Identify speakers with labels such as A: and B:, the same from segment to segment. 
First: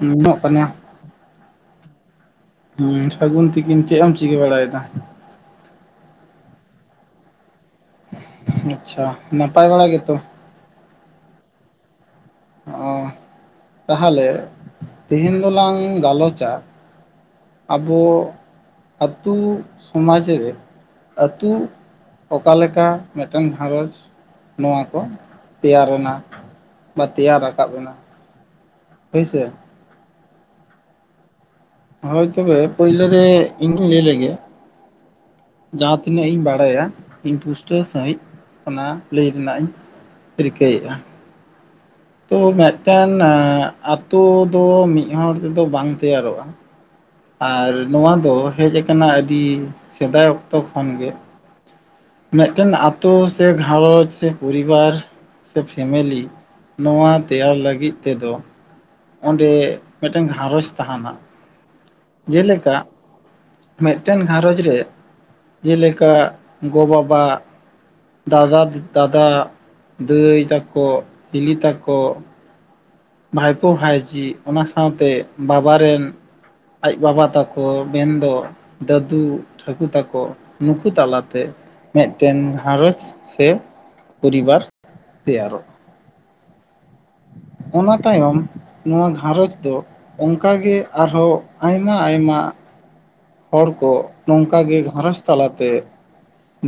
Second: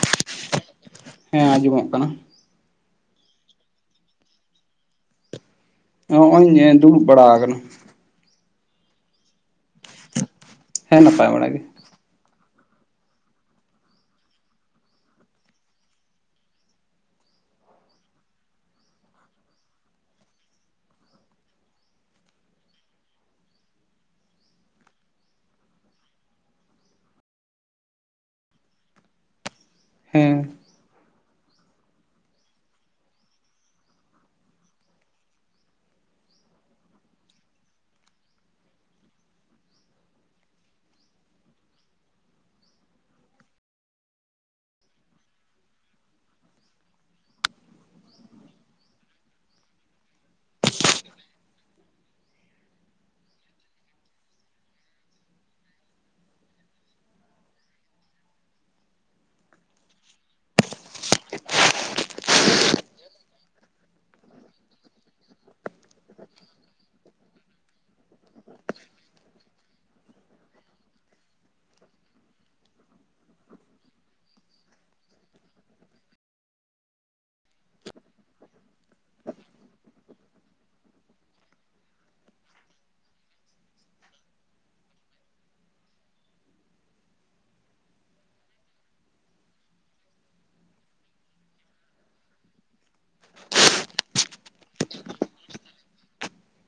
A: ᱧᱟᱢᱚᱜ ᱠᱟᱱᱟ
B: ᱦᱮᱸ ᱟᱸᱡᱚᱢᱚᱜ ᱠᱟᱱᱟ
A: ᱦᱮᱸ ᱥᱟᱹᱜᱩᱱ ᱛᱤᱠᱤᱱ ᱪᱮᱫ ᱮᱢ ᱪᱤᱠᱟᱹ ᱵᱟᱲᱟᱭᱮᱫᱟ
B: ᱱᱚᱜᱼᱚᱭ ᱫᱩᱲᱩᱵ ᱵᱟᱲᱟ ᱟᱠᱟᱱᱟ
A: ᱟᱪᱪᱷᱟ ᱱᱟᱯᱟᱭ ᱵᱟᱲᱟ ᱜᱮ ᱛᱚ
B: ᱦᱮᱸ ᱱᱟᱯᱟᱭ ᱵᱟᱲᱟ ᱜᱮ
A: ᱚ ᱛᱟᱦᱞᱮ ᱛᱮᱦᱮᱧ ᱫᱚᱞᱟᱝ ᱜᱟᱞᱚᱪᱟ ᱟᱵᱚ ᱟᱹᱛᱩ ᱥᱚᱢᱟᱡ ᱨᱮ ᱟᱹᱛᱩ ᱚᱠᱟ ᱞᱮᱠᱟ ᱢᱤᱫᱴᱮᱱ ᱜᱷᱟᱨᱚᱸᱡᱽ ᱱᱚᱣᱟ ᱠᱚ ᱛᱮᱭᱟᱨ ᱮᱱᱟ ᱵᱟ ᱛᱮᱭᱟᱨ ᱨᱟᱠᱟᱵ ᱮᱱᱟ ᱦᱳᱭ ᱥᱮ
B: ᱦᱮᱸ
A: ᱦᱳᱭ ᱛᱚᱵᱮ ᱯᱳᱭᱞᱳ ᱨᱮ ᱤᱧ ᱜᱤᱧ ᱞᱟᱹᱭ ᱞᱮᱜᱮ ᱡᱟᱦᱟᱸ ᱛᱤᱱᱟᱹᱜ ᱤᱧ ᱵᱟᱲᱟᱭᱟ ᱤᱧ ᱯᱩᱥᱴᱟᱹᱣ ᱥᱟᱺᱦᱤᱡ ᱚᱱᱟ ᱞᱟᱹᱭ ᱨᱮᱱᱟᱜ ᱤᱧ ᱨᱤᱠᱟᱭᱮᱫᱟ ᱛᱚ ᱢᱤᱫᱴᱟᱝ ᱟᱛᱳ ᱫᱚ ᱢᱤᱫ ᱦᱚᱲ ᱛᱮᱫᱚ ᱵᱟᱝ ᱛᱮᱭᱟᱨᱚᱜᱼᱟ ᱟᱨ ᱱᱚᱣᱟ ᱫᱚ ᱦᱮᱡ ᱟᱠᱟᱱᱟ ᱟᱹᱰᱤ ᱥᱮᱫᱟᱭ ᱚᱠᱛᱚ ᱠᱷᱚᱱ ᱜᱮ ᱢᱤᱫᱴᱮᱱ ᱟᱛᱳ ᱥᱮ ᱜᱷᱟᱨᱚᱸᱡᱽ ᱥᱮ ᱯᱚᱨᱤᱵᱟᱨ ᱥᱮ ᱯᱷᱮᱢᱮᱞᱤ ᱱᱚᱣᱟ ᱛᱮᱭᱟᱨ ᱞᱟᱹᱜᱤᱫ ᱛᱮᱫᱚ ᱚᱸᱰᱮ ᱢᱤᱫᱴᱟᱝ ᱜᱷᱟᱨᱚᱸᱡᱽ ᱛᱟᱦᱮᱱᱟ ᱡᱮᱞᱮᱠᱟ ᱢᱤᱫᱴᱮᱱ ᱜᱷᱟᱨᱚᱡᱽ ᱨᱮ ᱡᱮᱞᱮᱠᱟ ᱜᱚ ᱵᱟᱵᱟ ᱫᱟᱫᱟ ᱫᱟᱫᱟ ᱫᱟᱹᱭ ᱛᱟᱠᱚ ᱦᱤᱞᱤ ᱛᱟᱠᱚ ᱵᱷᱟᱭᱯᱳ ᱵᱷᱟᱭᱡᱤ ᱚᱱᱟ ᱥᱟᱶᱛᱮ ᱵᱟᱵᱟ ᱨᱮᱱ ᱟᱡ ᱵᱟᱵᱟ ᱛᱟᱠᱚ ᱢᱮᱱᱫᱚ ᱫᱟᱫᱩ ᱴᱷᱟᱹᱠᱩ ᱛᱟᱠᱚ ᱱᱩᱠᱩ ᱛᱟᱞᱟᱛᱮ ᱢᱤᱫᱴᱮᱱ ᱜᱷᱟᱨᱚᱡᱽ ᱥᱮ ᱯᱚᱨᱤᱵᱟᱨ ᱛᱮᱭᱟᱨᱚᱜᱼᱟ ᱦ ᱚᱱᱟ ᱛᱟᱭᱚᱢ ᱱᱚᱣᱟ ᱜᱷᱟᱨᱚᱸᱡᱽ ᱫᱚ ᱚᱱᱠᱟᱜᱮ ᱟᱨᱦᱚᱸ ᱟᱭᱢᱟ ᱟᱭᱢᱟ ᱦᱚᱲ ᱠᱚ ᱱᱚᱝᱠᱟᱜᱮ ᱜᱷᱟᱨᱚᱸᱡᱽ ᱛᱟᱞᱟᱛᱮ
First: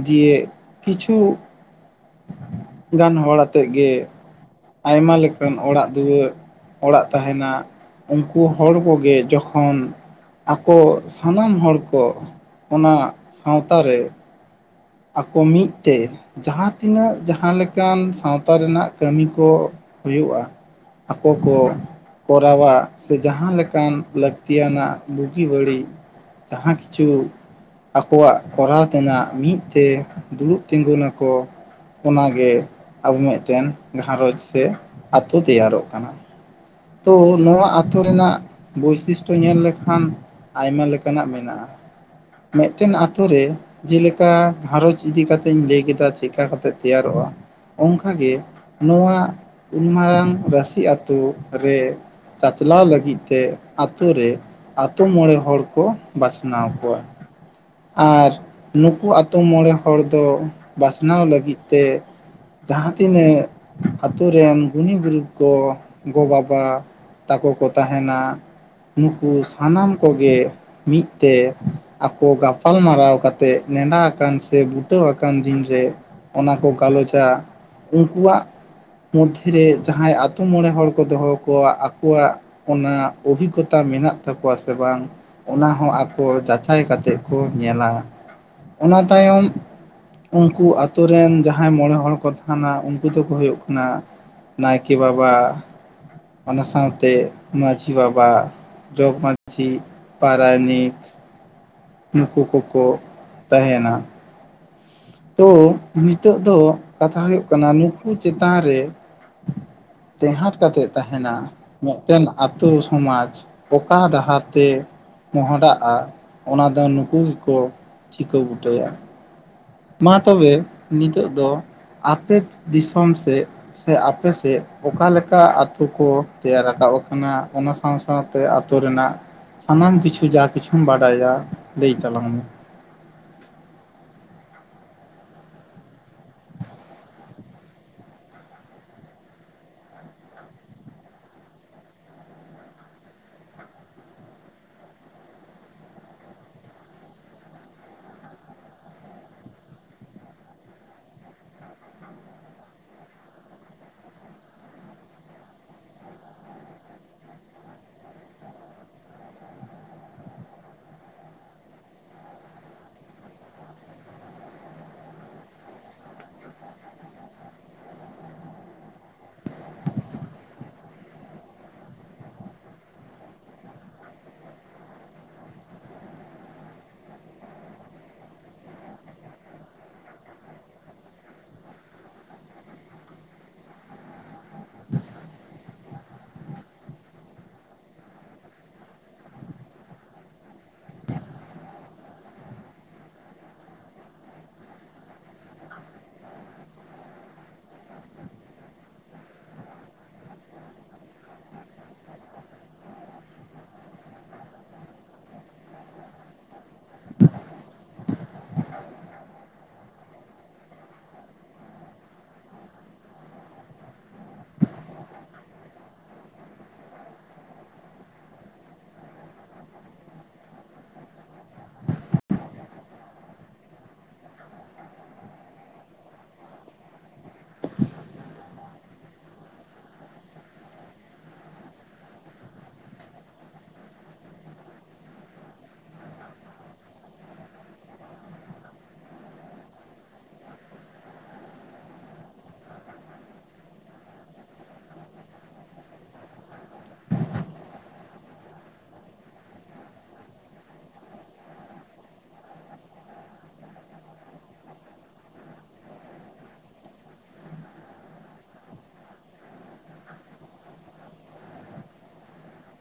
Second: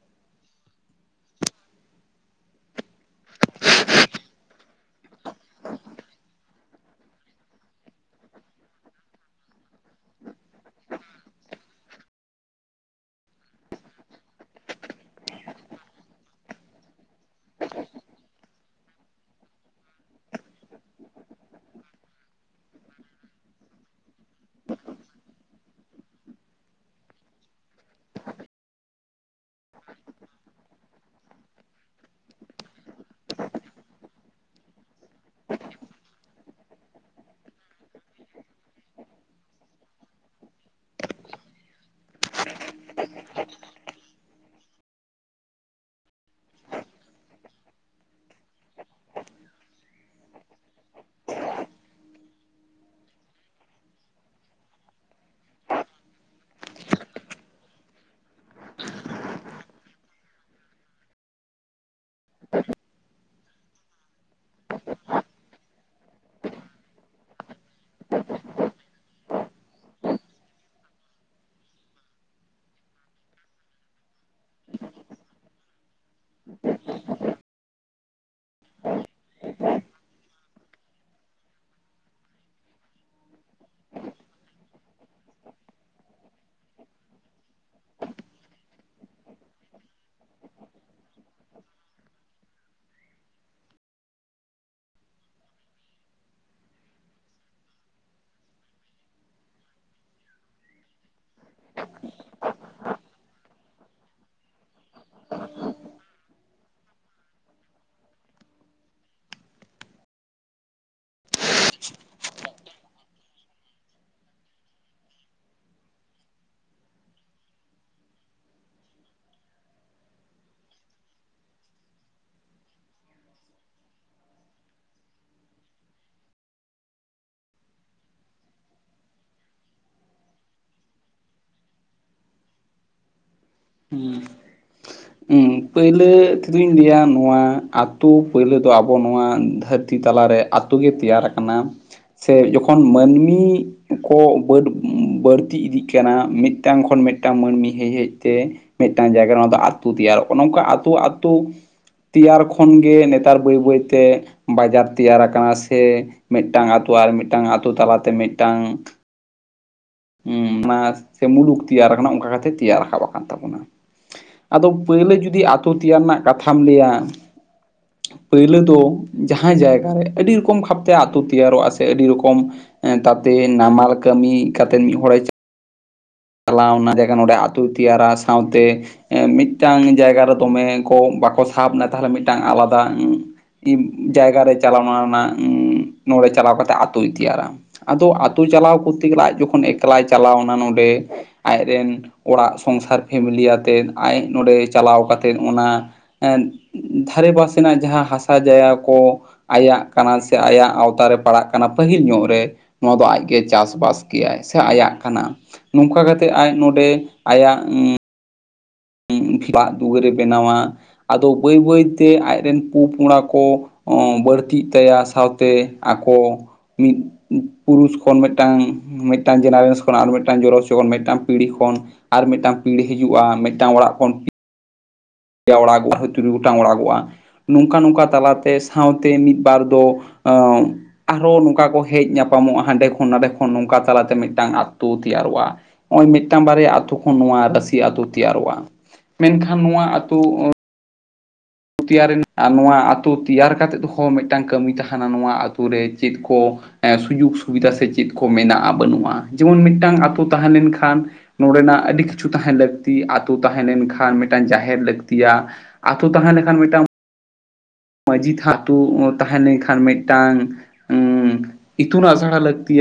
A: ᱫᱤᱭᱮ ᱠᱤᱪᱷᱩ ᱜᱟᱱ ᱦᱚᱲ ᱟᱛᱮᱜ ᱜᱮ ᱟᱭᱢᱟ ᱞᱮᱠᱟᱱ ᱚᱲᱟᱜ ᱫᱩᱣᱟᱹᱨ ᱚᱲᱟᱜ ᱛᱟᱦᱮᱱᱟ ᱩᱱᱠᱩ ᱦᱚᱲ ᱠᱚᱜᱮ ᱡᱚᱠᱷᱚᱱ ᱟᱠᱚ ᱥᱟᱱᱟᱢ ᱦᱚᱲ ᱠᱚ ᱚᱱᱟ ᱥᱟᱶᱛᱟ ᱨᱮ ᱟᱠᱚ ᱢᱤᱫᱛᱮ ᱡᱟᱦᱟᱸ ᱛᱤᱱᱟᱹᱜ ᱡᱟᱦᱟᱸᱞᱮᱠᱟᱱ ᱥᱟᱶᱛᱟ ᱨᱮᱱᱟᱜ ᱠᱟᱹᱢᱤ ᱠᱚ ᱦᱩᱭᱩᱜᱼᱟ ᱟᱠᱚ ᱠᱚ ᱠᱚᱨᱟᱣᱟ ᱥᱮ ᱡᱟᱦᱟᱸ ᱞᱮᱠᱟᱱ ᱞᱟᱹᱠᱛᱤ ᱟᱱᱟᱜ ᱵᱩᱜᱤ ᱵᱟᱹᱲᱤᱡ ᱡᱟᱦᱟᱸ ᱠᱤᱪᱷᱩ ᱟᱠᱚᱣᱟᱜ ᱠᱚᱨᱟᱣ ᱛᱮᱱᱟᱜ ᱢᱤᱫ ᱛᱮ ᱫᱩᱲᱩᱵ ᱛᱤᱸᱜᱩᱱᱟᱠᱚ ᱚᱱᱟᱜᱮ ᱟᱵᱚ ᱢᱤᱫᱴᱮᱱ ᱜᱷᱟᱨᱚᱸᱡᱽ ᱥᱮ ᱟᱛᱳ ᱛᱮᱭᱟᱨᱚᱜ ᱠᱟᱱᱟ ᱛᱚ ᱱᱚᱣᱟ ᱟᱹᱛᱳ ᱨᱮᱱᱟᱜ ᱵᱳᱭᱥᱤᱥᱴᱚ ᱧᱮᱞ ᱞᱮᱠᱷᱟᱱ ᱟᱭᱢᱟ ᱞᱮᱠᱟᱱᱟᱜ ᱢᱮᱱᱟᱜᱼᱟ ᱢᱤᱫᱴᱮᱱ ᱟᱛᱳ ᱨᱮ ᱡᱮᱞᱮᱠᱟ ᱡᱮᱞᱮᱠᱟ ᱜᱷᱟᱨᱚᱸᱡᱽ ᱤᱫᱤ ᱠᱟᱛᱮ ᱤᱧ ᱞᱟᱹᱭ ᱠᱮᱫᱟ ᱪᱮᱠᱟ ᱠᱟᱛᱮᱫ ᱛᱮᱭᱟᱨᱚᱜᱼᱟ ᱚᱱᱠᱟᱜᱮ ᱱᱚᱣᱟ ᱩᱱ ᱢᱟᱨᱟᱝ ᱨᱟᱹᱥᱤ ᱟᱛᱳ ᱨᱮ ᱪᱟᱪᱞᱟᱣ ᱞᱟᱹᱜᱤᱫ ᱟᱛᱳᱨᱮ ᱟᱛᱳ ᱢᱚᱬᱮ ᱦᱚᱲ ᱠᱚ ᱵᱟᱪᱷᱱᱟᱣ ᱠᱚᱣᱟ ᱟᱨ ᱱᱩᱠᱩ ᱟᱛᱳ ᱢᱚᱬᱮ ᱦᱚᱲ ᱫᱚ ᱵᱟᱪᱱᱟᱣ ᱞᱟᱹᱜᱤᱫ ᱛᱮ ᱡᱟᱦᱟᱸ ᱛᱤᱱᱟᱹᱜ ᱟᱛᱳ ᱨᱮᱱ ᱜᱩᱱᱤ ᱜᱩᱨᱩ ᱠᱚ ᱜᱚ ᱵᱟᱵᱟ ᱛᱟᱠᱚ ᱠᱚ ᱛᱟᱦᱮᱱᱟ ᱱᱩᱠᱩ ᱥᱟᱱᱟᱢ ᱠᱚᱜᱮ ᱢᱤᱫ ᱛᱮ ᱟᱠᱚ ᱜᱟᱯᱟᱞ ᱢᱟᱨᱟᱨᱟᱣ ᱠᱟᱛᱮ ᱱᱮᱰᱟ ᱪᱟ ᱟᱠᱟᱱ ᱥᱮ ᱵᱩᱴᱟᱹᱣ ᱟᱠᱟᱱ ᱫᱤᱱ ᱨᱮ ᱚᱱᱟ ᱠᱚ ᱜᱟᱞᱚᱪᱟ ᱩᱱᱠᱩᱣᱟᱜ ᱢᱚᱫᱽᱫᱷᱮ ᱨᱮ ᱡᱟᱦᱟᱸᱭᱛᱳ ᱢᱚᱬᱮ ᱦᱚᱲ ᱫᱚᱦᱚ ᱟᱠᱚᱣᱟᱜ ᱚᱱᱟ ᱚᱵᱷᱤᱜᱚᱛᱟ ᱢᱮᱱᱟᱜ ᱛᱟᱠᱚᱣᱟ ᱥᱮ ᱵᱟᱝ ᱚᱱᱟ ᱦᱚᱸ ᱟᱠᱚ ᱡᱟᱪᱟᱭ ᱠᱟᱛᱮ ᱠᱚ ᱧᱮᱞᱟ ᱚᱱᱟ ᱛᱟᱭᱚᱢ ᱩᱱᱠᱩ ᱟᱛᱳ ᱨᱮᱱ ᱡᱟᱦᱟᱸᱭ ᱢᱚᱬᱮ ᱦᱚᱲ ᱠᱚ ᱛᱟᱦᱮᱱᱟ ᱩᱱᱠᱩ ᱫᱚᱠᱚ ᱦᱩᱭᱩᱜ ᱠᱟᱱᱟ ᱱᱟᱭᱠᱮ ᱵᱟᱵᱟ ᱚᱱᱟ ᱥᱟᱶᱛᱮ ᱢᱟᱹᱡᱷᱤ ᱵᱟᱵᱟ ᱡᱚᱜᱽ ᱢᱟᱱᱷᱤ ᱯᱟᱨᱟᱭᱚᱱᱤᱠ ᱱᱩᱠᱩ ᱠᱚᱠᱚ ᱛᱟᱦᱮᱱᱟ ᱛᱳ ᱱᱤᱛᱚᱜ ᱫᱚ ᱠᱟᱛᱷᱟ ᱦᱩᱭᱩᱜ ᱠᱟᱱᱟ ᱱᱩᱠᱩ ᱪᱮᱛᱟᱱ ᱨᱮ ᱴᱮᱸᱦᱟᱸᱴ ᱠᱟᱛᱮᱫ ᱛᱟᱦᱮᱱᱟ ᱢᱤᱫᱴᱮᱱ ᱟᱛᱳ ᱥᱚᱢᱟᱡ ᱚᱠᱟ ᱰᱟᱦᱟᱨ ᱛᱮ ᱢᱚᱦᱰᱟᱜᱼᱟ ᱚᱱᱟ ᱫᱚ ᱱᱩᱠᱩ ᱜᱮᱠᱚ ᱪᱤᱠᱟᱹ ᱵᱩᱴᱟᱹᱭᱟ ᱢᱟ ᱛᱚᱵᱮ ᱱᱤᱛᱚᱜ ᱫᱚ ᱟᱯᱮ ᱫᱤᱥᱚᱢ ᱥᱮᱫ ᱥᱮ ᱟᱯᱮᱥᱮᱫ ᱚᱠᱟᱞᱮᱠᱟ ᱟᱛᱳ ᱠᱚ ᱛᱮᱭᱟᱨ ᱟᱠᱟᱫᱟ ᱚᱠᱟᱱᱟ ᱚᱱᱟ ᱥᱟᱶ ᱥᱟᱶᱛᱮ ᱟᱹᱛᱩᱳ ᱨᱮᱱᱟᱜ ᱥᱟᱱᱟᱢ ᱠᱤᱪᱷᱩ ᱡᱟ ᱠᱤᱪᱷᱩᱢ ᱵᱟᱰᱟᱭᱟ ᱞᱟᱹᱭ ᱛᱟᱞᱟᱝ ᱢᱮ
B: ᱦᱮᱸ ᱦᱮᱸ ᱯᱳᱭᱞᱳ ᱛᱮᱫᱚᱧ ᱞᱟᱹᱭᱟ ᱱᱚᱣᱟ ᱟᱹᱛᱩᱳ ᱯᱳᱭᱞᱳ ᱫᱚ ᱟᱵᱚ ᱱᱚᱣᱟ ᱫᱷᱟᱹᱨᱛᱤ ᱛᱤ ᱛᱟᱞᱟᱨᱮ ᱟᱛᱳ ᱜᱮ ᱛᱮᱭᱟᱨᱟ ᱟᱠᱟᱱᱟ ᱥᱮ ᱡᱚᱠᱷᱚᱱ ᱢᱟᱹᱱᱢᱤ ᱠᱚ ᱵᱟᱹᱰ ᱵᱟᱹᱲᱛᱤ ᱤᱫᱤᱜ ᱠᱟᱱᱟ ᱢᱤᱫᱴᱟᱝ ᱠᱷᱚᱱ ᱢᱤᱫᱟᱝ ᱢᱟᱹᱱᱢᱤ ᱦᱮᱡ ᱦᱮᱡ ᱛᱮ ᱢᱤᱫᱴᱟᱱ ᱡᱟᱭᱜᱟ ᱱᱚᱣᱟ ᱫᱚ ᱟᱛᱳ ᱛᱮᱭᱟᱨ ᱚᱱᱮ ᱱᱚᱝᱠᱟ ᱟᱛᱳ ᱟᱛᱳ ᱛᱮᱭᱟᱨ ᱠᱷᱚᱱᱜᱮ ᱱᱮᱛᱟᱨ ᱵᱟᱹᱭ ᱵᱟᱹᱭᱛᱮ ᱵᱟᱡᱟᱨ ᱛᱮᱭᱟᱨᱟ ᱟᱠᱟᱱᱟ ᱥᱮ ᱢᱤᱫᱴᱟᱝ ᱟᱹᱛᱩ ᱟᱨ ᱢᱤᱫᱴᱟᱝ ᱟᱹᱛᱩ ᱛᱟᱞᱟᱛᱮ ᱢᱤᱫᱴᱟᱝ ᱦᱮᱸ ᱚᱱᱟ ᱥᱮ ᱢᱩᱞᱩᱠ ᱛᱮᱭᱟᱨ ᱟᱠᱟᱱᱟ ᱚᱱᱠᱟ ᱠᱟᱛᱮᱜ ᱛᱮᱭᱟᱨ ᱨᱟᱠᱟᱵ ᱟᱠᱟᱱ ᱛᱟᱵᱚᱱᱟ ᱟᱫᱚ ᱯᱳᱭᱞᱳ ᱡᱩᱫᱤ ᱟᱛᱳ ᱛᱮᱭᱟᱨ ᱨᱮᱱᱟᱜ ᱠᱟᱛᱷᱟᱢ ᱞᱟᱹᱭᱟ
A: ᱦ [inaudible]
B: ᱯᱳᱭᱞᱟᱹ ᱫᱚ ᱡᱟᱦᱟᱸ ᱡᱟᱭᱜᱟ ᱨᱮ ᱟᱹᱰᱤ ᱨᱚᱠᱚᱢ ᱵᱷᱟᱵᱛᱮ ᱟᱹᱛᱩ ᱛᱮᱭᱟᱨᱚᱜᱼᱟ ᱥᱮ ᱟᱹᱰᱤ ᱨᱚᱠᱚᱢ ᱫᱟᱯ ᱱᱟᱢᱟᱞ ᱠᱟᱹᱢᱤ ᱠᱟᱛᱮᱫ ᱢᱤᱫ ᱦᱚᱲᱮ ᱪᱟᱞᱟᱣᱱᱟ ᱡᱟᱭᱜᱟ ᱱᱚᱸᱰᱮ ᱟᱹᱛᱩ ᱛᱮᱭᱟᱨᱟ ᱥᱟᱶᱛᱮ ᱢᱤᱫᱴᱟᱱ ᱡᱟᱭᱜᱟ ᱨᱮ ᱫᱚᱢᱮ ᱠᱚ ᱵᱟᱠᱚ ᱥᱟᱦᱚᱵᱽ ᱮᱱᱟ ᱛᱟᱦᱚᱞᱮ ᱢᱤᱫᱴᱟᱝ ᱟᱞᱟᱫᱟ ᱩᱸ ᱡᱟᱭᱜᱟᱨᱮ ᱪᱟᱞᱟᱣ ᱮᱱᱟ ᱩᱸ ᱱᱚᱸᱰᱮ ᱪᱟᱞᱟᱣ ᱠᱟᱛᱮᱜ ᱟᱛᱩᱭ ᱛᱮᱭᱟᱨᱟ ᱟᱫᱚ ᱟᱛᱩ ᱪᱟᱞᱟᱣ ᱠᱚᱨᱛᱮ ᱜᱮ ᱞᱟᱡ ᱡᱚᱠᱷᱚᱱ ᱮᱠᱞᱟᱭ ᱪᱟᱞᱟᱣ ᱮᱱᱟ ᱱᱚᱸᱰᱮ ᱟᱡᱨᱮᱱ ᱚᱲᱟᱜ ᱥᱚᱝᱥᱟᱨ ᱯᱷᱮᱢᱮᱞᱤ ᱟᱛᱮᱫ ᱟᱡ ᱱᱚᱸᱰᱮ ᱪᱟᱞᱟᱣ ᱠᱟ ᱠᱟᱛᱮᱮᱫ ᱚᱱᱟ ᱟᱨ [inaudible] ᱫᱷᱟᱨᱮ ᱯᱟᱥᱮᱱᱟᱜ ᱡᱟᱦᱟᱸ ᱦᱟᱥᱟ ᱡᱟᱭᱜᱟ ᱠᱚ ᱟᱭᱟᱜ ᱠᱟᱱᱟ ᱥᱮ ᱟᱭᱟᱜ ᱟᱣᱛᱟᱟᱨ ᱨᱮ ᱯᱟᱲᱟᱜ ᱠᱟᱱᱟ ᱯᱟᱹᱦᱤᱞ ᱧᱚᱜ ᱨᱮ ᱱᱚᱣᱟ ᱫᱚ ᱟᱡᱜᱮ ᱪᱟᱥᱵᱟᱥ ᱜᱮᱭᱟᱭ ᱥᱮ ᱟᱭᱟᱜ ᱠᱟᱱᱟ ᱱᱚᱝᱠᱟ ᱠᱟᱛᱮᱜ ᱟᱡ ᱱᱚᱸᱰᱮ ᱟᱭᱟᱜ ᱩᱸ ᱚᱟᱜ ᱫᱩᱣᱟᱹᱨᱮ ᱵᱮᱱᱟᱣᱟ ᱟᱫᱚ ᱵᱟᱹᱭ ᱵᱟᱹᱭᱛᱮ ᱟᱡᱨᱮᱱ ᱯᱩ ᱯᱩᱝᱲᱟ ᱠᱚ ᱦᱸ ᱵᱟᱹᱲᱛᱤᱜ ᱛᱟᱭᱟ ᱥᱟᱶᱛᱮ ᱟᱠᱚ ᱢᱤᱫ ᱯᱩᱨᱩᱥ ᱠᱷᱚᱱ ᱢᱤᱫᱴᱟᱝ ᱢᱤᱫᱴᱟᱝ ᱡᱮᱱᱟᱨᱮᱥᱚᱱ ᱠᱷᱚᱱ ᱟᱨ ᱢᱤᱫᱴᱟᱝ ᱡᱚᱨᱚᱥᱚ ᱠᱷᱚᱱ ᱢᱤᱫᱴᱟᱝ ᱯᱤᱲᱦᱤ ᱠᱷᱚᱱ ᱟᱨ ᱢᱤᱫᱴᱟᱱ ᱯᱤᱦᱤᱤᱡᱩᱜᱼᱟ ᱢᱤᱫᱴᱟᱝ ᱚᱲᱟᱜ ᱠᱷᱚᱱ ᱯᱮᱭᱟ ᱚᱲᱟᱜᱚᱜᱼᱟ ᱛᱩᱨᱩᱭ ᱜᱚᱴᱟᱝ ᱚᱲᱟᱜᱚᱜᱼᱟ ᱱᱚᱝᱠᱟ ᱱᱚᱝᱠᱟ ᱛᱟᱞᱟᱛᱮ ᱥᱟᱶᱛᱮ ᱢᱤᱫ ᱵᱟᱨ ᱫᱚ ᱚᱸ ᱟᱨᱦᱚ ᱱᱚᱝᱠᱟ ᱠᱚ ᱦᱮᱡ ᱧᱟᱯᱟᱢᱚᱜᱼᱟ ᱦᱟᱸᱰᱮ ᱠᱷᱚᱱ ᱱᱚᱰᱮ ᱠᱷᱚᱱ ᱱᱚᱝᱠᱟ ᱛᱟᱞᱟᱛᱮ ᱢᱤᱫᱴᱟᱝ ᱟᱛᱳ ᱛᱮᱭᱟᱨ ᱱᱚᱜᱼᱚᱭ ᱢᱤᱫᱴᱟᱝ ᱵᱟᱨᱭᱟ ᱟᱛᱳ ᱠᱷᱚᱱ ᱱᱚᱣᱟ ᱨᱟᱟᱹᱥᱤ ᱟᱛᱳ ᱛᱮᱭᱟᱨᱚᱜᱼᱟ ᱢᱮᱱᱠᱷᱟᱱ ᱱᱚᱣᱟ ᱛᱚ ᱛᱮᱭᱟᱨ ᱱᱚᱣᱟᱛᱳ ᱛᱮᱭᱟᱨ ᱠᱟᱛᱮᱫ ᱦᱚᱸ ᱢᱤᱫᱴᱟᱝ ᱠᱟᱹᱢᱤ ᱛᱟᱦᱮᱱᱟ ᱱᱚᱣᱟ ᱟᱛᱳ ᱨᱮ ᱪᱮᱫ ᱠᱚ ᱥᱩᱡᱳᱜᱽ ᱥᱩᱵᱤᱫᱟ ᱥᱮ ᱪᱮᱫ ᱠᱚ ᱢᱮᱱᱟᱜᱼᱟ ᱵᱟᱹᱱᱩᱜᱼᱟ ᱡᱮᱢᱚᱱ ᱢᱤᱫᱴᱟᱝ ᱟᱛᱳ ᱛᱟᱦᱮᱸᱞᱱᱠᱷᱟᱱ ᱱᱚᱰᱮ ᱨᱮᱱᱟᱜ ᱟᱹᱰᱤ ᱠᱤᱪᱷᱩ ᱛᱟᱦᱮᱸᱱ ᱞᱟᱹᱠᱛᱤ ᱟᱛᱳ ᱛᱟᱦᱮᱸ ᱞᱮᱱᱠᱷᱟᱱ ᱢᱤᱫᱴᱟᱝ ᱡᱟᱦᱮᱨ ᱞᱟᱹᱠᱛᱤᱭᱟ ᱟᱛᱳ ᱛᱟᱦᱮᱸ ᱞᱮᱱᱠᱷᱟᱱ ᱢᱤᱫᱽ ᱴᱟᱝ ᱢᱟᱺᱡᱷᱤ ᱟᱹᱛᱩᱳ ᱛᱟᱦᱮᱸ ᱞᱮᱱᱠᱷᱟᱱ ᱢᱤᱫᱴᱟᱝ ᱤᱛᱩᱱ ᱟᱥᱲᱟ ᱞᱟᱹᱠᱛᱤ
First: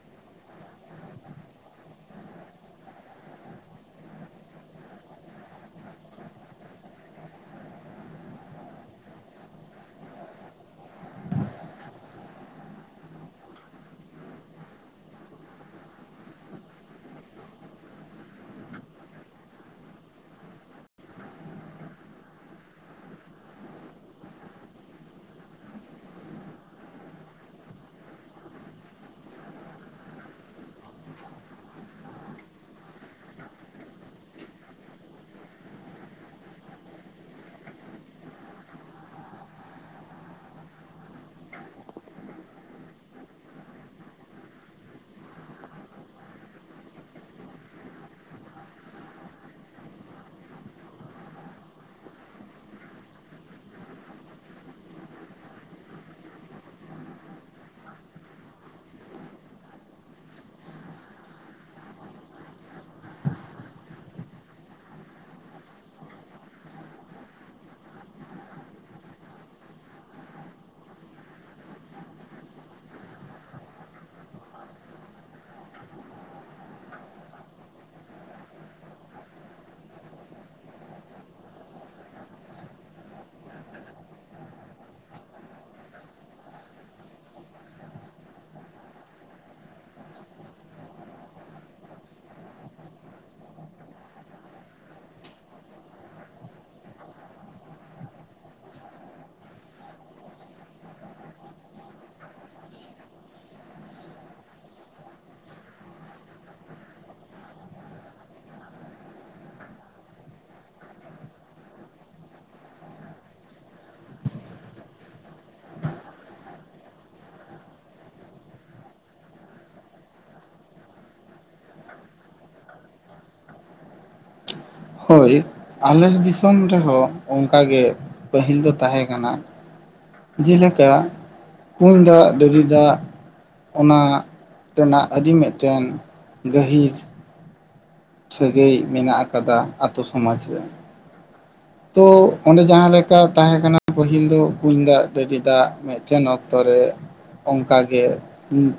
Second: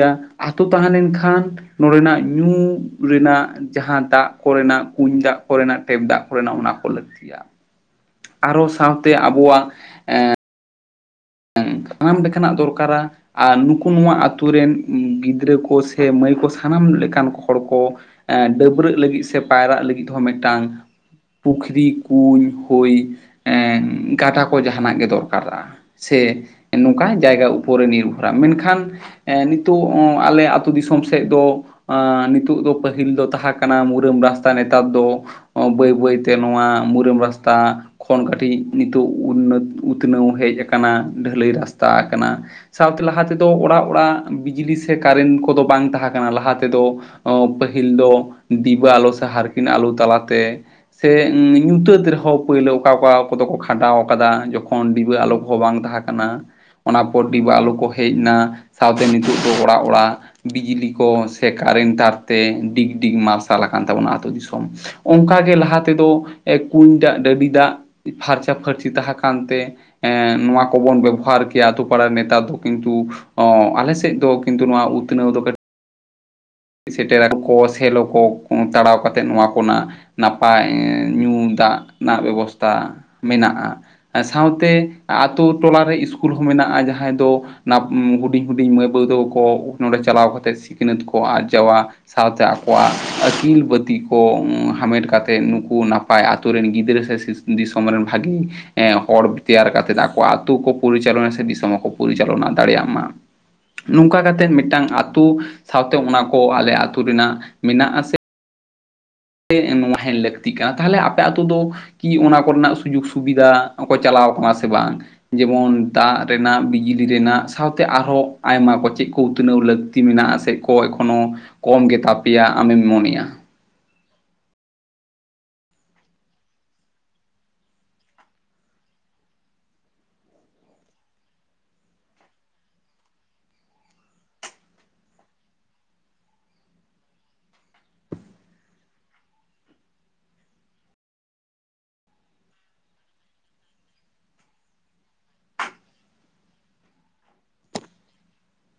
B: ᱟᱛᱳ ᱛᱟᱦᱮᱸ ᱞᱮᱱᱠᱷᱟᱱ ᱱᱚᱰᱮᱱᱟᱜ ᱧᱩ ᱨᱮᱱᱟᱜ ᱡᱟᱸᱦᱟ ᱫᱟᱜ ᱠᱚᱨᱮᱱᱟᱜ ᱠᱩᱧ ᱫᱟᱜ ᱠᱚᱨᱮᱱᱟᱜ ᱴᱮᱯ ᱫᱟᱜ ᱠᱚᱨᱮᱱᱟᱜ ᱚᱱᱟ ᱠᱚ ᱞᱟᱹᱠᱛᱤᱭᱟ ᱟᱨᱚ ᱥᱟᱶᱛᱮ ᱟᱵᱚᱣᱟᱜ ᱮᱸ
A: [inaudible]
B: ᱥᱟᱱᱟᱢ ᱞᱮᱠᱟᱱᱟᱜ ᱫᱚᱨᱠᱟᱨᱟ ᱟᱨ ᱱᱩᱠᱩ ᱱᱚᱣᱟ ᱟᱛᱩ ᱨᱮᱱ ᱜᱤᱫᱽᱨᱟᱹ ᱠᱚ ᱥᱮ ᱢᱟᱹᱭ ᱠᱚ ᱥᱟᱱᱟᱢ ᱞᱮᱠᱟᱱ ᱦᱚᱲ ᱠᱚ ᱮᱸ ᱰᱟᱹᱵᱨᱟᱹᱜ ᱞᱟᱹᱜᱤᱫ ᱥᱮ ᱯᱟᱭᱨᱟᱜ ᱞᱟᱹᱜᱤᱫ ᱦᱚᱸ ᱢᱤᱫᱴᱟᱝ ᱯᱩᱠᱷᱨᱤ ᱠᱩᱧ ᱦᱳᱭ ᱮᱸ ᱜᱟᱰᱟ ᱠᱚ ᱡᱟᱸᱦᱟᱱᱟᱜ ᱜᱮ ᱫᱚᱨᱠᱟᱨᱟ ᱥᱮ ᱱᱚᱝᱠᱟ ᱡᱟᱭᱜᱟ ᱩᱯᱚᱨᱮ ᱱᱤᱨᱵᱷᱚᱨᱟ ᱢᱮᱱᱠᱷᱟᱱ ᱮᱸ ᱱᱤᱛᱚᱜ ᱟᱞᱮ ᱟᱛᱳ ᱫᱤᱥᱚᱢ ᱥᱮᱫ ᱫᱚ ᱮᱸ ᱱᱤᱛᱚᱜ ᱫᱚ ᱯᱟᱹᱦᱤᱞ ᱫᱚ ᱛᱟᱦᱮᱸ ᱠᱟᱱᱟ ᱢᱩᱩᱨᱟᱹᱢ ᱨᱟᱥᱛᱟ ᱱᱮᱛᱟᱨ ᱫᱚ ᱵᱟᱹᱭ ᱵᱟᱹᱭᱛᱮ ᱱᱚᱣᱟ ᱢᱩᱨᱟᱹᱢ ᱨᱟᱥᱛᱟ ᱠᱷᱚᱱ ᱠᱟᱹᱴᱤᱡ ᱱᱤᱛᱚᱜ ᱩᱛᱱᱟᱹᱛ ᱩᱛᱱᱟᱹᱶ ᱦᱮᱡ ᱟᱠᱟᱱᱟ ᱟᱠᱟᱱᱟ ᱰᱷᱟᱹᱞᱟᱹᱭ ᱨᱟᱥᱛᱟ ᱟᱠᱟᱱᱟ ᱥᱟᱶᱛᱮ ᱞᱟᱦᱟ ᱛᱮᱫᱚ ᱚᱲᱟᱜ ᱚᱲᱟᱜ ᱵᱤᱡᱽᱞᱤ ᱥᱮ ᱠᱟᱨᱮᱱᱴ ᱠᱚᱫᱚ ᱵᱟᱝ ᱵᱟᱝ ᱛᱟᱦᱮᱸ ᱠᱟᱱᱟ ᱞᱟᱦᱟ ᱛᱮᱫᱚ ᱚᱸ ᱯᱟᱹᱦᱤᱞ ᱫᱚ ᱰᱤᱵᱟᱹ ᱟᱞᱚ ᱥᱮ ᱦᱮᱨᱟᱠᱤᱱ ᱟᱞᱚ ᱛᱟᱞᱟᱛᱮ ᱥᱮ ᱧᱩᱛᱟᱹᱛ ᱨᱮᱦᱚᱸ ᱯᱳᱭᱞᱳ ᱚᱠᱟ ᱚᱠᱟ ᱠᱚᱫᱚ ᱠᱚ ᱠᱷᱟᱸᱰᱟᱣ ᱟᱠᱟᱫᱟ ᱡᱚᱠᱷᱚᱱ ᱰᱤᱵᱟᱹ ᱟᱞᱚ ᱦᱚᱸ ᱵᱟᱝ ᱛᱟᱦᱮᱸ ᱠᱟᱱᱟ ᱚᱱᱟ ᱯᱚᱨ ᱰᱤᱵᱟᱹ ᱟᱞᱚ ᱠᱚ ᱦᱮᱡ ᱱᱟ ᱥᱟᱶᱛᱮ ᱱᱤᱛᱚᱜ ᱫᱚ ᱚᱲᱟᱜ ᱚᱲᱟᱜ ᱵᱤᱡᱽᱞᱤ ᱠᱚ ᱥᱮᱠᱟ ᱠᱟᱨᱮᱱ ᱛᱟᱨ ᱛᱮ ᱰᱤᱜᱽ ᱰᱤᱜᱽ ᱢᱟᱨᱥᱟᱞ ᱟᱠᱟᱱ ᱛᱟᱵᱚᱱᱟ ᱟᱛᱳ ᱫᱤᱥᱚᱢ ᱚᱱᱠᱟᱜᱮ ᱞᱟᱦᱟ ᱛᱮᱫᱚ ᱠᱩᱧ ᱫᱟᱜ ᱰᱟᱹᱰᱤ ᱫᱟᱜ ᱯᱷᱟᱨᱪᱟᱼ ᱯᱷᱷᱟᱨᱪᱤ ᱛᱟᱦᱮᱸ ᱠᱟᱱᱛᱮ ᱮᱸ ᱱᱚᱣᱟ ᱠᱚᱵᱚᱱ ᱵᱮᱵᱚᱦᱟᱨ ᱠᱮᱭᱟ ᱟᱛᱳ ᱯᱟᱲᱟ ᱨᱮ ᱱᱮᱛᱟᱨ ᱫᱚ ᱠᱤᱱᱛᱩ ᱚᱸ ᱟᱞᱮ ᱥᱮᱫ ᱫᱚ ᱠᱤᱱᱛᱩ ᱱᱚᱣᱟ ᱩᱛᱱᱟᱹᱣ ᱫᱚᱠ [unintelligible] ᱥᱮᱴᱮᱨᱟ ᱠᱚ ᱥᱮᱞᱚ ᱠᱚ ᱛᱟᱲᱟᱣ ᱠᱟᱛᱮ ᱱᱚᱣᱟ ᱠᱚᱨᱮᱱᱟᱜ ᱱᱟᱯᱟᱭ ᱧᱩ ᱫᱟᱜ ᱨᱮᱱᱟᱜ ᱵᱮᱵᱚᱥᱛᱟ ᱢᱮᱱᱟᱜᱼᱟ ᱥᱟᱶᱛᱮ ᱟᱛᱳ ᱴᱚᱞᱟ ᱨᱮ ᱤᱥᱠᱩᱞ ᱦᱚᱸ ᱢᱮᱱᱟᱜᱼᱟ ᱢᱮᱱᱟᱜᱼᱟ ᱡᱟᱦᱟᱸᱭ ᱫᱚ ᱦᱩᱰᱤᱧ ᱦᱩᱰᱤᱧ ᱢᱟᱹᱭ ᱵᱟᱹᱵᱩ ᱛᱟᱠᱚ ᱠᱚ ᱱᱚᱸᱰᱮ ᱪᱟᱞᱟᱣ ᱠᱟᱛᱮ ᱥᱤᱠᱷᱱᱟᱹᱛ ᱠᱚ ᱟᱨ ᱡᱟ [unintelligible] ᱥᱟᱶᱛᱮ ᱟᱠᱚᱣᱟᱜ ᱟᱹᱠᱤᱞ ᱵᱟᱹᱛᱤ ᱠᱚ ᱦᱟᱢᱮᱴ ᱠᱟᱛᱮ ᱱᱩᱠᱩ ᱱᱟᱯᱟᱭ ᱟᱛᱳ [unintelligible] ᱜᱤᱫᱽᱨᱟᱹ ᱥᱮ ᱫᱤᱥᱚᱢ ᱨᱮᱱ ᱵᱷᱟᱜᱤ ᱮᱸ ᱦᱚᱲ ᱛᱮᱭᱟᱨ ᱠᱟᱛᱮᱫ ᱟᱠᱚ ᱟᱛᱳ ᱠᱚ ᱯᱚᱨᱤᱪᱟᱞᱱᱟᱭᱟ ᱥᱮ ᱫᱤᱥᱚᱢ ᱦᱚᱸ ᱠᱚ ᱯᱚᱨᱤᱪᱟᱞᱚᱱᱟ ᱫᱟᱲᱮᱭᱟᱜ ᱢᱟ ᱱᱚᱝᱠᱟ ᱠᱟᱛᱮ ᱢᱤᱫᱴᱟᱝ ᱟᱛᱳ ᱥᱟᱶᱛᱮ ᱚᱱᱟ ᱠᱚ ᱟᱞᱮ ᱟ ᱟᱹᱛᱩ ᱨᱮᱱᱟᱜ ᱢᱮᱱᱟᱜ ᱟᱥᱮ [unintelligible] ᱱᱚᱣᱟ ᱦᱮᱡ ᱞᱟᱹᱠᱛᱤᱜ ᱠᱟᱱᱟ ᱛᱟᱦᱚᱞᱮ ᱟᱯᱮ ᱟᱛᱳ ᱫᱚ ᱠᱤ ᱚᱱᱟ ᱠᱚᱨᱮᱱᱟᱜ ᱥᱩᱡᱳᱜᱽ ᱥᱩᱵᱤᱫᱷᱟ ᱠᱚ ᱪᱟᱞᱟᱣ [unintelligible] ᱥᱮ ᱵᱟᱝ ᱡᱮᱢᱚᱱ ᱫᱟᱜ ᱨᱮᱱᱟᱜ ᱵᱤᱡᱽᱞᱤ ᱨᱮᱱᱟᱜ ᱥᱟᱶᱛᱮ ᱟᱨᱦᱚᱸ ᱟᱭᱢᱟ ᱠᱚ ᱪᱮᱫ ᱠᱚ ᱩᱛᱱᱟᱹᱣ ᱞᱟᱹᱠᱛᱤ ᱢᱮᱱᱟᱜ-ᱟ ᱥᱮ ᱠᱚ ᱮᱠᱷᱚᱱᱳ ᱠᱚᱢ ᱜᱮᱛᱟᱯᱮᱭᱟ ᱟᱢᱮᱢ ᱢᱚᱱᱮᱭᱟ
A: ᱦᱳᱭ ᱟᱞᱮ ᱫᱤᱥᱚᱢ ᱨᱮᱦᱚᱸ ᱚᱱᱠᱟᱜᱮ ᱯᱟᱹᱦᱤᱞ ᱫᱚ ᱛᱟᱸᱦᱮ ᱠᱟᱱᱟ ᱡᱮᱞᱮᱠᱟ ᱠᱩᱧ ᱫᱟᱜ ᱰᱟᱹᱰᱤ ᱫᱟᱜ ᱚᱱᱟ ᱨᱮᱱᱟᱜ ᱟᱹᱰᱤ ᱢᱤᱫᱴᱮᱱ ᱜᱟᱹᱦᱤᱨ ᱥᱟᱹᱜᱟᱹᱭ ᱢᱮᱱᱟᱜ ᱟᱠᱟᱫᱟ ᱟᱛᱳ ᱥᱚᱢᱟᱡ ᱨᱮ ᱛᱚ ᱚᱱᱮ ᱡᱟᱸᱦᱟ ᱞᱮᱠᱟ ᱛᱟᱦᱮᱸ ᱠᱟᱱᱟ ᱯᱟᱹᱦᱤᱞ ᱫᱚ ᱠᱩᱧ ᱫᱟᱜ ᱰᱟᱹᱰᱤ ᱫᱟᱜ ᱢᱤᱫᱴᱮᱱ ᱚᱠᱛᱚ ᱨᱮ ᱚᱱᱠᱟᱜᱮ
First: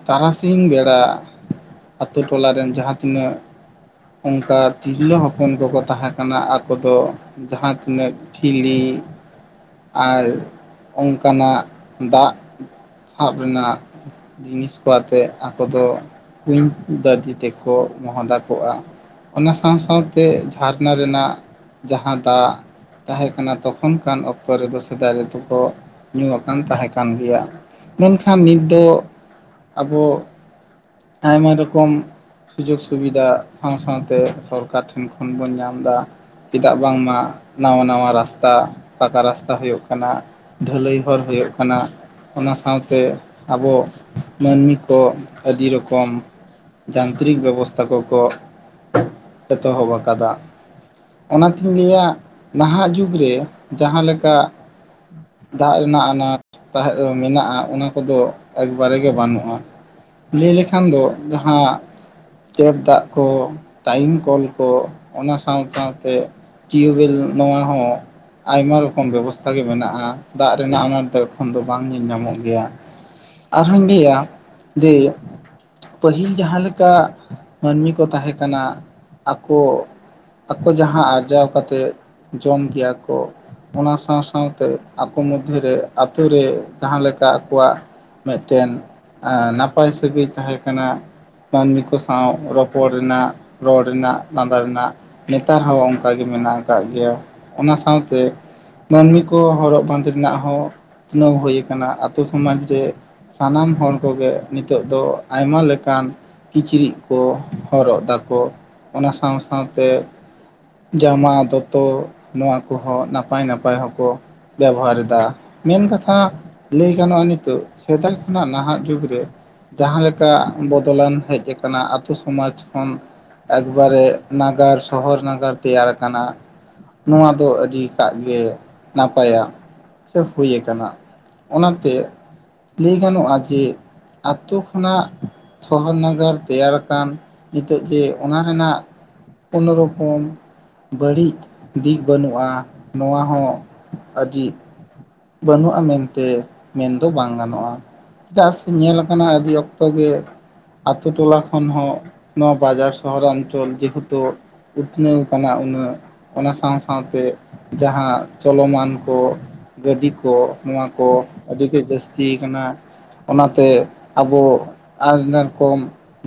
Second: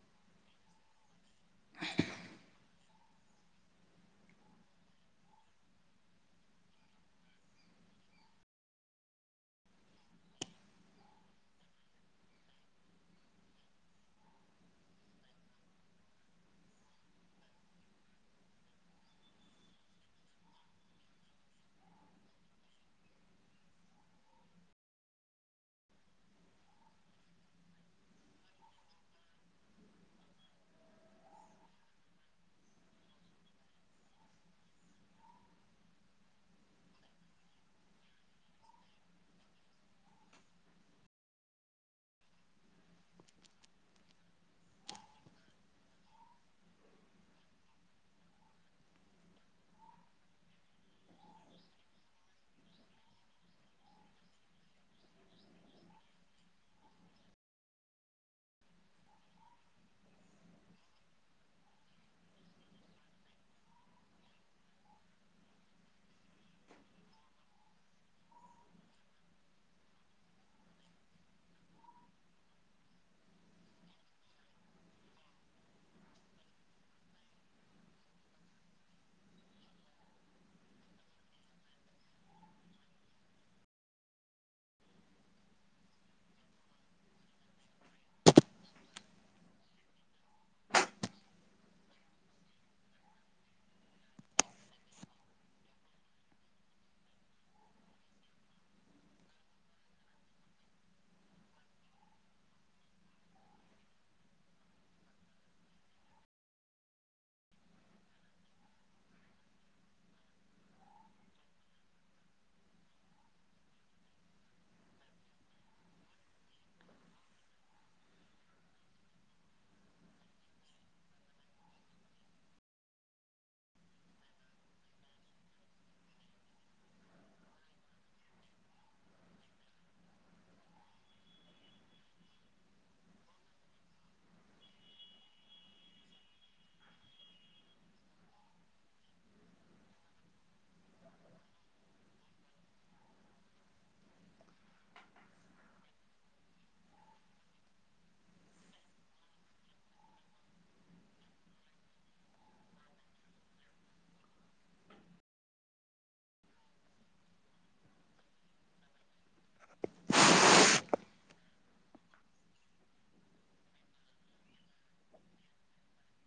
A: ᱛᱟᱨᱟᱥᱤᱧ ᱵᱮᱲᱟ ᱟᱛᱳ ᱴᱚᱞᱟᱨᱮᱱ ᱡᱟᱦᱟᱸ ᱛᱤᱱᱟᱹᱜ ᱚᱱᱠᱟ ᱛᱤᱨᱞᱟᱹ ᱦᱚᱯᱚᱱ ᱠᱚᱠᱚ ᱛᱟᱦᱮᱸ ᱠᱟᱱᱟ ᱟᱠᱚ ᱫᱚ ᱡᱟᱦᱟᱸ ᱛᱤᱱᱟᱹᱜ ᱴᱷᱤᱞᱤ [inaudible] ᱟᱨ ᱚᱱᱠᱟᱱᱟᱜ ᱫᱟᱜ ᱥᱟᱵ ᱨᱮᱱᱟᱜ ᱡᱤᱱᱤᱥ ᱠᱚ ᱟᱛᱮ ᱟᱠᱚ ᱫᱚ ᱠᱩᱧ ᱰᱟᱹᱰᱤ ᱛᱮᱠᱚ ᱢᱚᱦᱚᱰᱟ ᱠᱚᱜᱼᱟ ᱚᱱᱟ ᱥᱟᱶ ᱥᱟᱶᱛᱮ ᱡᱷᱟᱨᱱᱟ ᱨᱮᱱᱟᱜ ᱡᱟᱸᱦᱟ ᱫᱟᱜ ᱛᱟᱸᱦᱮ ᱠᱟᱱᱟ ᱛᱚᱠᱷᱚᱱ ᱠᱟᱱ ᱚᱠᱛᱚ ᱨᱮᱫᱚ ᱥᱮᱫᱟᱭ ᱨᱮᱫᱚ ᱠᱚ ᱧᱩ ᱟᱠᱟᱱ ᱛᱟᱸᱦᱮ ᱠᱟᱱ ᱜᱮᱭᱟ ᱢᱮᱱᱠᱷᱟᱱ ᱱᱤᱛ ᱫᱚ ᱟᱵᱚ ᱟᱭᱢᱟ ᱨᱚᱠᱚᱢ ᱥᱩᱡᱳᱜᱽ ᱥᱩᱵᱤᱫᱷᱟ ᱥᱟᱶ ᱥᱟᱶᱛᱮ ᱥᱚᱨᱠᱟᱨ ᱴᱷᱮᱱ ᱠᱷᱚᱱ ᱵᱚᱱ ᱧᱟᱢ ᱮᱫᱟ ᱪᱮᱫᱟᱜ ᱵᱟᱝᱢᱟ ᱱᱟᱣᱟ ᱱᱟᱶᱟ ᱨᱟᱥᱛᱟ ᱯᱟᱠᱟ ᱨᱟᱥᱛᱟ ᱦᱩᱭᱩᱜ ᱠᱟᱱᱟ ᱰᱷᱟᱹᱞᱟᱹᱭ ᱦᱚᱨ ᱦᱩᱭᱩᱜ ᱠᱟᱱᱟ [unintelligible] ᱦᱩᱭᱩᱜ ᱠᱟᱱᱟ ᱚᱱᱟ ᱥᱟᱶᱛᱮ ᱟᱵᱚ ᱢᱟᱹᱱᱢᱤ ᱠᱚ ᱟᱹᱰᱤ ᱨᱚᱠᱚᱢ ᱡᱟᱱᱛᱨᱤᱠ ᱵᱮᱵᱚᱥᱛᱷᱟ ᱠᱚᱠᱚ ᱮᱛᱚᱦᱚᱵ ᱟᱠᱟᱫᱟ ᱚᱱᱟᱛᱤᱧ ᱞᱟᱹᱭᱟ ᱱᱟᱦᱟᱜ ᱡᱩᱜᱽᱨᱮ ᱡᱟᱸᱦᱟ ᱞᱮᱠᱟ ᱫᱟᱜ ᱨᱮᱱᱟᱜ ᱟᱱᱟᱴ ᱛᱟᱦᱮᱸ ᱫᱚ ᱢᱮᱱᱟᱜᱼᱟ ᱚᱱᱟ ᱠᱚᱫᱚ ᱮᱠᱵᱟᱨᱮ ᱜᱮ ᱵᱟᱹᱱᱩᱜᱼᱟ ᱞᱟᱹᱭ ᱞᱮᱠᱷᱟᱱ ᱫᱚ ᱡᱟᱦᱟᱸ ᱴᱮᱯ ᱫᱟᱜ ᱠᱚ ᱴᱟᱭᱤᱢ ᱠᱚᱞ ᱠᱚ ᱚᱱᱟ ᱥᱟᱶ ᱥᱟᱶᱛᱮ ᱴᱤᱭᱩᱵᱮᱞ ᱱᱚᱣᱟ ᱦᱚᱸ ᱟᱭᱢᱟ ᱨᱚᱠᱚᱢ ᱵᱮᱵᱚᱥᱛᱷᱟ ᱜᱮ ᱢᱮᱱᱟᱜᱼᱟ ᱫᱟᱜ ᱨᱮᱱᱟᱜ ᱟᱱᱟᱴ ᱫᱚ ᱮᱠᱷᱚᱱ ᱫᱚ ᱵᱟᱝ ᱧᱮᱞ ᱧᱟᱢᱚᱜ ᱜᱮᱭᱟ ᱟᱨᱦᱩᱧ ᱞᱟᱹᱭᱟ ᱡᱮ ᱯᱟᱹᱦᱤᱞ ᱡᱟᱦᱟᱸ ᱞᱮᱠᱟ ᱢᱟᱹᱱᱢᱤ ᱠᱚ ᱛᱟᱦᱮᱸ ᱠᱟᱱᱟ ᱟᱠᱚ ᱟᱠᱚ ᱡᱟᱦᱟᱸ ᱟᱨᱡᱟᱣ ᱠᱟᱛᱮᱫ ᱡᱚᱢ ᱜᱮᱭᱟ ᱠᱚ ᱚᱱᱟ ᱥᱟᱶ ᱥᱟᱶᱛᱮ ᱟᱠᱚ ᱢᱚᱫᱽᱫᱷᱮᱨᱮ ᱟᱹᱛᱩᱨ ᱨᱮ ᱡᱟᱦᱟᱸ ᱞᱮᱠᱟ ᱟᱠᱚᱣᱟᱜ ᱢᱤᱫᱴᱮᱱ ᱱᱟᱯᱟᱭ ᱥᱟᱹᱜᱟᱹᱭ ᱛᱟᱦᱮᱸ ᱠᱟᱱᱟ ᱢᱟᱹᱱᱢᱤ ᱠᱚ ᱥᱟᱶ ᱨᱚᱯᱚᱲ ᱨᱚᱯᱚᱲ ᱨᱮᱱᱟᱜ ᱨᱚᱲ ᱨᱮᱱᱟᱜ ᱞᱟᱸᱫᱟ ᱨᱮᱱᱟᱜ ᱱᱮᱛᱟᱨ ᱦᱚᱸ ᱚᱱᱠᱟ ᱜᱮ ᱢᱮᱱᱟᱜ ᱟᱠᱟᱫ ᱜᱮᱭᱟ ᱚᱱᱟ ᱥᱟᱶᱛᱮ ᱢᱟᱹᱱᱢᱤ ᱠᱚ ᱦᱚᱨᱚᱜ ᱵᱟᱸᱫᱮ ᱨᱮᱱᱟᱜ ᱦᱚᱸ ᱩᱛᱱᱟᱹᱣ ᱦᱩᱭ ᱟᱠᱟᱱᱟ ᱟᱛᱳ ᱥᱚᱢᱟᱡ ᱨᱮ ᱥᱟᱱᱟᱢ ᱦᱚᱲ ᱠᱚᱜᱮ ᱱᱤᱛᱚᱜ ᱫᱚ ᱟᱭᱢᱟ ᱞᱮᱠᱟᱱ ᱠᱤᱪᱨᱤᱫ ᱠᱚ ᱦᱚᱨᱚᱜ ᱫᱟᱠᱚ ᱚᱱᱟ ᱥᱟᱶ ᱥᱟᱶᱛᱮ ᱡᱟᱢᱟ ᱫᱚᱛᱚ ᱱᱚᱣᱟ ᱠᱚᱦᱚᱸ ᱱᱟᱯᱟᱭ ᱱᱟᱯᱟᱭ ᱦᱚᱸᱠᱚ ᱵᱮᱵᱚᱦᱟᱨᱮᱫᱟ ᱢᱮᱱ ᱠᱟᱛᱷᱟ ᱞᱟᱹᱭ ᱜᱟᱱᱚᱜᱼᱟ ᱱᱤᱛᱚᱜ ᱥᱮᱫᱟᱭ ᱠᱷᱚᱱᱟᱜ ᱱᱟᱦᱟᱜ ᱡᱩᱜᱽᱨᱮ ᱡᱟᱦᱟᱸ ᱞᱮᱠᱟ ᱵᱚᱫᱚᱞᱟᱱ ᱦᱮᱡ ᱟᱠᱟᱱᱟ ᱟᱛᱳ ᱥᱚᱢᱟᱡᱽ ᱠᱷᱚᱱ ᱮᱠᱵᱟᱨᱮ ᱱᱟᱜᱟᱨ ᱥᱚᱦᱚᱨ ᱱᱟᱜᱟᱨ ᱛᱮᱭᱟᱨ ᱟᱠᱟᱱᱟ ᱱᱚᱣᱟ ᱫᱚ ᱟᱹᱰᱤᱴᱟᱜ ᱜᱮ ᱱᱟᱯᱟᱭᱟ ᱥᱮ ᱦᱩᱭ ᱟᱠᱟᱱᱟ ᱚᱱᱟᱛᱮ ᱞᱟᱹᱭ ᱜᱟᱱᱚᱜᱼᱟ ᱡᱮ ᱟᱛᱳ ᱠᱷᱚᱱᱟᱜ ᱥᱚᱦᱚᱨ ᱱᱟᱜᱟᱨ ᱛᱮᱭᱟᱨ ᱟᱠᱟᱱ ᱱᱤᱛᱚᱜ ᱡᱮ ᱚᱱᱟ ᱨᱮᱱᱟᱜ ᱠᱚᱱ ᱨᱚᱯᱚᱱ ᱵᱟᱹᱲᱤᱡ ᱫᱤᱠ ᱵᱟᱹᱱᱩᱜᱼᱟ ᱱᱚᱣᱟ ᱦᱚᱸ ᱟᱹᱰᱤ ᱵᱟᱹᱱᱩᱜᱼᱟ ᱢᱮᱱᱛᱮ ᱢᱮᱱᱫᱚ ᱵᱟᱝ ᱜᱟᱱᱚᱜᱼᱟ ᱪᱮᱫᱟᱜ ᱥᱮ ᱧᱮᱞ ᱟᱠᱟᱱᱟ ᱟᱹᱰᱤ ᱚᱠᱛᱚ ᱜᱮ ᱟᱛᱳ ᱴᱚᱞᱟ ᱠᱷᱚᱱ ᱦᱚᱸ ᱱᱚᱣᱟ ᱵᱟᱡᱟᱨ ᱥᱚᱦᱚᱨ ᱚᱧᱪᱚᱞ ᱡᱮᱦᱮᱛᱩ ᱩᱛᱱᱟᱹᱣ ᱟᱠᱟᱱᱟ ᱩᱱᱟᱹᱜ ᱚᱱᱟ ᱥᱟᱶ ᱥᱟᱶᱛᱮ ᱡᱟᱦᱟᱸ ᱪᱚᱞᱚᱢᱟᱱ ᱠᱚ ᱜᱟᱹᱰᱤ ᱠᱚ ᱱᱚᱣᱟ ᱠᱚ ᱟᱹᱰᱤᱜ ᱡᱟᱹᱥᱛᱤ ᱠᱟᱱᱟ ᱚᱱᱟᱛᱮ ᱟᱵᱚ ᱟᱭᱢᱟ ᱨᱚᱠᱚᱢ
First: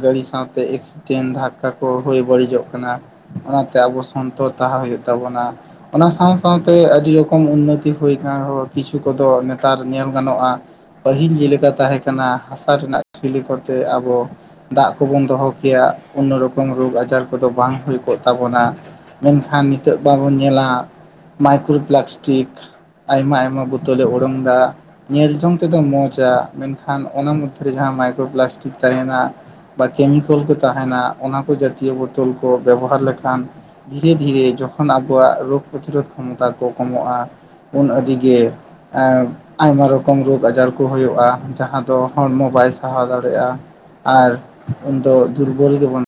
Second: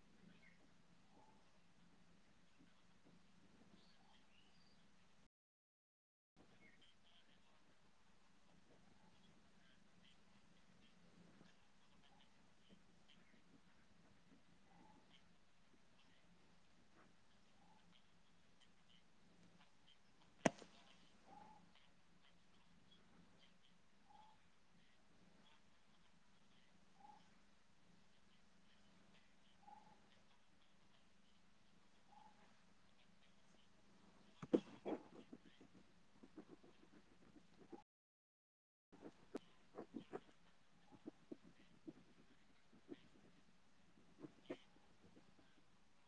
A: ᱜᱟᱹᱰᱤ ᱥᱟᱶᱛᱮ ᱛᱮᱱ ᱫᱷᱟᱠᱠᱟ ᱠᱚ ᱦᱩᱭ ᱵᱟᱹᱲᱤᱡᱚᱜ ᱠᱟᱱᱟ ᱚᱱᱟᱛᱮ ᱟᱵᱚ ᱥᱚᱱᱛᱚᱨ ᱛᱟᱦᱮᱸ ᱦᱩᱭᱩᱜ ᱛᱟᱵᱚᱱᱟ ᱚᱱᱟ ᱥᱟᱶ ᱥᱟᱶᱛᱮ ᱟᱹᱰᱤ ᱨᱚᱠᱚᱢ ᱩᱱᱱᱚᱛᱤ ᱦᱩᱭ ᱟᱠᱟᱱ ᱨᱮᱦᱚᱸ ᱠᱤᱪᱷᱩ ᱠᱚᱫᱚ ᱱᱮᱛᱟᱨ ᱧᱮᱞ ᱜᱟᱱᱚᱜᱼᱟ ᱯᱟᱹᱦᱤᱞ ᱡᱮᱞᱮᱠᱟ ᱛᱟᱦᱮᱸ ᱠᱟᱱᱟ ᱦᱟᱥᱟ ᱨᱮᱱᱟᱜ ᱴᱷᱤᱠ ᱠᱚᱛᱮ ᱟᱵᱚ ᱫᱟᱜ ᱠᱚᱵᱚᱱ ᱫᱚᱦᱚ ᱠᱮᱭᱟ ᱠᱳᱱᱳ ᱨᱚᱠᱚᱢ ᱨᱳᱜᱽ ᱟᱡᱟᱨ ᱠᱚᱫᱚ ᱵᱟᱝ ᱦᱩᱭ ᱠᱚᱜ ᱛᱟᱵᱚᱱᱟ ᱢᱮᱱᱠᱷᱟᱱ ᱱᱤᱛᱚᱜ ᱵᱟᱵᱚᱱ ᱧᱮᱞᱟ ᱢᱟᱭᱠᱨᱳ ᱯᱞᱟᱥᱴᱤᱠ ᱟᱭᱢᱟ ᱟᱭᱢᱟ ᱵᱚᱛᱚᱞᱮ ᱩᱰᱚᱝ ᱮᱫᱟ ᱧᱮᱞ ᱡᱚᱝ ᱛᱮᱫᱚ ᱢᱚᱸᱡᱟ ᱢᱮᱱᱠᱷᱟᱱ ᱚᱱᱟ ᱢᱚᱫᱽᱫᱷᱮᱨᱮ ᱡᱟᱦᱟᱸ ᱢᱟᱭᱠᱨᱳ ᱯᱞᱟᱥᱴᱤᱠ ᱛᱟᱦᱮᱸᱱᱟ ᱠᱮᱢᱤᱠᱮᱞ ᱠᱚ ᱛᱟᱦᱮᱱᱟ ᱛᱟᱦᱮᱱᱟ ᱚᱱᱟ ᱠᱚ ᱡᱟᱹᱛᱤᱭᱚ ᱵᱳᱛᱳᱚᱞ ᱠᱚ ᱵᱮᱵᱚᱦᱟᱨ ᱞᱮᱠᱷᱟᱱ ᱫᱷᱤᱨᱮ ᱫᱷᱤᱨᱮ ᱡᱚᱠᱷᱚᱱ ᱟᱵᱚᱣᱟᱜ ᱨᱳᱜ ᱯᱨᱚᱛᱤᱨᱳᱫ ᱠᱷᱚᱢᱚᱛᱟ ᱠᱚ ᱠᱚᱢᱚᱜᱼᱟ ᱩᱱ ᱟᱹᱰᱤᱤᱜᱮ ᱟᱭᱢᱟ ᱨᱚᱠᱚᱢ ᱨᱳᱜᱽ ᱟᱡᱟᱨ ᱠᱚ ᱦᱩᱭᱩᱜᱼᱟ ᱡᱟᱦᱟᱸ ᱫᱚ ᱦᱚᱲᱢᱚ ᱵᱟᱭ ᱥᱟᱦᱟᱣ ᱫᱟᱲᱮᱭᱟᱜᱼᱟ ᱟᱨ ᱩᱱ ᱫᱚ ᱫᱩᱨᱵᱚᱞ ᱜᱮᱵᱚᱱ